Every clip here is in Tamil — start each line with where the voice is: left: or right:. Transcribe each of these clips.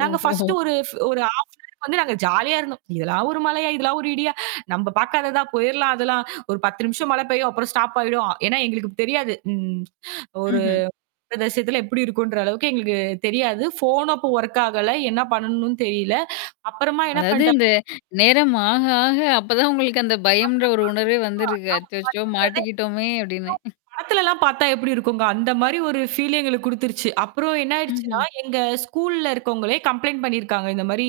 right: நாங்க ஃபர்ஸ்ட்
left: ஓஹோ.
right: ஒரு ஃப் ஒரு ஹாஃப் டேக்கு வந்து நாங்க ஜாலியா இருந்தோம். இதெல்லாம் ஒரு மழையா? இதெல்லாம் ஒரு இடியா? நம்ம பாக்காததா? புயல்லாம், அதெல்லாம். ஒரு 10 நிமிஷம் மழை பெய்யும். அப்புறம் ஸ்டாப் ஆயிடும். ஏன்னா, எங்களுக்குத் தெரியாது. ம் ஒரு
left: ம்ஹ்ம்.
right: [unintelligible] எப்படி இருக்கும்ன்ற அளவுக்கு எங்களுக்குத் தெரியாது. ஃபோன் அப்ப வொர்க் ஆகல. என்ன பண்ணனும்னு தெரியல. அப்புறமா என்ன
left: அதாவது,
right: பண்ணிட்டா
left: இந்த நேரம் ஆக, ஆக அப்பதான் உங்களுக்கு அந்தப் பயம்ன்ற ஒரு
right: [unintelligible]
left: உணர்வே
right: கண்டிப்பா.
left: வந்திருக்கு.
right: ஆ
left: அச்சச்சோ!
right: பயன்றதே இல்ல.
left: மாட்டிக்கிட்டோமே!
right: எதோ
left: அப்படின்னு.
right: படத்துலலாம் பாத்தா எப்படி இருக்கும்ங்க. அந்த மாதிரி ஒரு ஃபீல் எங்களுக்குக் குடுத்துருச்சு. அப்புறம் என்ன ஆயிடுச்சுனா,
left: ம்ஹ்ம்.
right: எங்க ஸ்கூல்ல இருக்கொங்களே கம்ப்ளெயின்ட் பண்ணிருக்காங்க. இந்த மாரி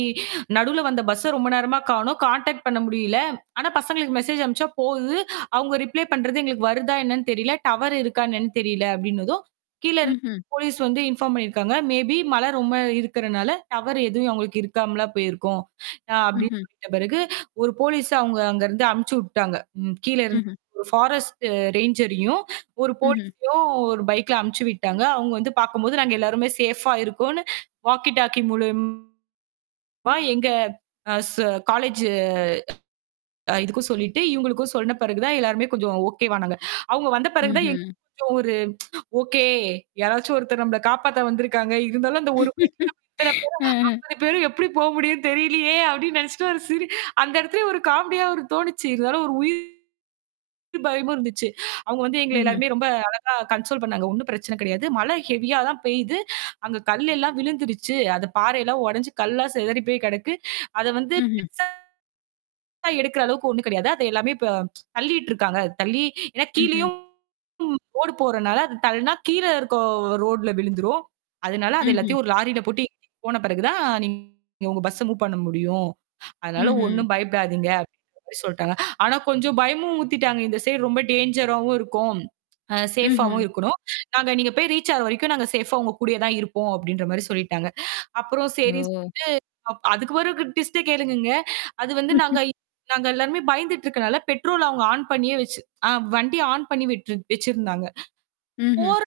right: நடுவுல வந்த பஸ்ஸ ரொம்ப நேரமா காணோம். கான்டாக்ட் பண்ண முடியல. ஆனா பசங்களுக்கு மெசேஜ் அனுப்பிச்சா போகுது. அவங்க ரிப்ளை பண்றது எங்களுக்கு வருதா என்னன்னு தெரியல. டவர் இருக்கா என்னன்னு தெரியல அப்படின்னதும், கீழ இருந்து
left: ம்ஹ்ம்.
right: போலிஸ் வந்து இன்ஃபார்ம் பண்ணிருக்காங்க. மேபீ மழை ரொம்ப இருக்குறனால டவர் எதுவும் அவுங்களுக்கு இருக்காமலா போயிருக்கும், அ அப்படின்னு
left: ம்ஹ்ம்.
right: சொல்லிட்ட பிறகு, ஒரு போலிஸ் அவங்க அங்க இருந்து அனுப்பிச்சு விட்டாங்க. ம் கீழ இருந்து
left: ம்ஹ்ம்.
right: ஒரு ஃபாரஸ்ட் ரேஞ்சரயும் ஒரு
left: ம்ஹ்ம்.
right: போலிஸயும் ஒரு பைக்ல அனுப்பிச்சு விட்டாங்க. அவங்க வந்து பாக்கும்போது நாங்க எல்லாருமே சேஃபா இருக்கோம்னு வாக்கி டாக்கி மூலியமா எங்க அ ஸ் காலேஜ் இதுக்கும் சொல்லிட்டு, இவங்களுக்கும் சொன்ன பிறகு தான், எல்லாருமே கொஞ்சம் ஓகேவானாங்க. அவங்க வந்த பிறகு தான் எங்களுக்கே
left: ம்ஹ்ம்.
right: ஒரு ஓகே. யாராச்சும் ஒருத்தர் நம்மள காப்பாத்த வந்துருக்காங்க. இருந்தாலும் அந்த ஒரு பைக்ல
left: அ
right: [unintelligible] பேரு எப்படி போ முடியும் தெரியலயே! அப்படின்னு நினைச்சுட்டு ஒரு சிரி அந்த இடத்துலயே ஒரு காமெடியா ஒரு தோணுச்சு. இருந்தாலும் ஒரு உயிர் பயமும் இருந்துச்சு. அவங்க வந்து எங்கள
left: ம்ஹ்ம்.
right: எல்லாரையும் ரொம்ப அழகா கன்ஸோல் பண்ணாங்க. ஒண்ணும் பிரச்சனை கிடையாது. மழை ஹெவியா தான் பெய்து. அங்க கல் எல்லாம் விழுந்துருச்சு. அது பாறை எல்லாம் உடைந்து கல்லா சிதறிப் போய் கிடக்கு. அதை வந்து
left: ம்ஹ்ம்.
right: பெருசா எடுக்குற அளவுக்கு ஒண்ணும் கிடையாது. அது எல்லாமே இப்ப தள்ளிட்ருக்காங்க. தள்ளி ஏன்னா,
left: ம்ஹ்ம்.
right: கீழயும் ரோடு போறனால அது தள்ளனா கீழ இருக்குற ரோட்ல விழுந்துரும். அதனால, அதை
left: ம்ஹ்ம்.
right: எல்லாத்தையும் ஒரு லாரியில போட்டு ஏத்திட்டு போன பிறகு தான் நீங்க உங்க பஸ் மூவ் பண்ண முடியும். அதனால
left: ம்ஹ்ம்.
right: ஒண்ணும் பயப்படாதீங்க அப்படின்ற மாரி சொல்லிட்டாங்க. ஆனா கொஞ்சம் பயமும் ஊத்திட்டாங்க. இந்த சைடு ரொம்ப டேஞ்சராவும் இருக்கும். ஆ சேஃபா
left: ம்ஹ்ம்.
right: ஆவும் இருக்கணும். நாங்க நீங்க போயி ரீச் ஆகுற வரைக்கும், நாங்க சேஃபா உங்க கூடயேதான் இருப்போம் அப்படின்ற மாரி சொல்லிட்டாங்க. அப்புறம் சரின்னு
left: ஓ.
right: சொல்லிட்டு, அப் அதுக்கு ஒரு ட்விஸ்ட்ட கேளுங்கங்க. அது வந்து, நாங்க நாங்க எல்லாருமே பயந்துட்டு இருக்கறதுனால பெட்ரோல் அவங்க ஆன் பண்ணியே வச்சு வண்டி ஆன் பண்ணி விட்டு வச்சிருந்தாங்க.
left: ம்ஹ்ம்.
right: போற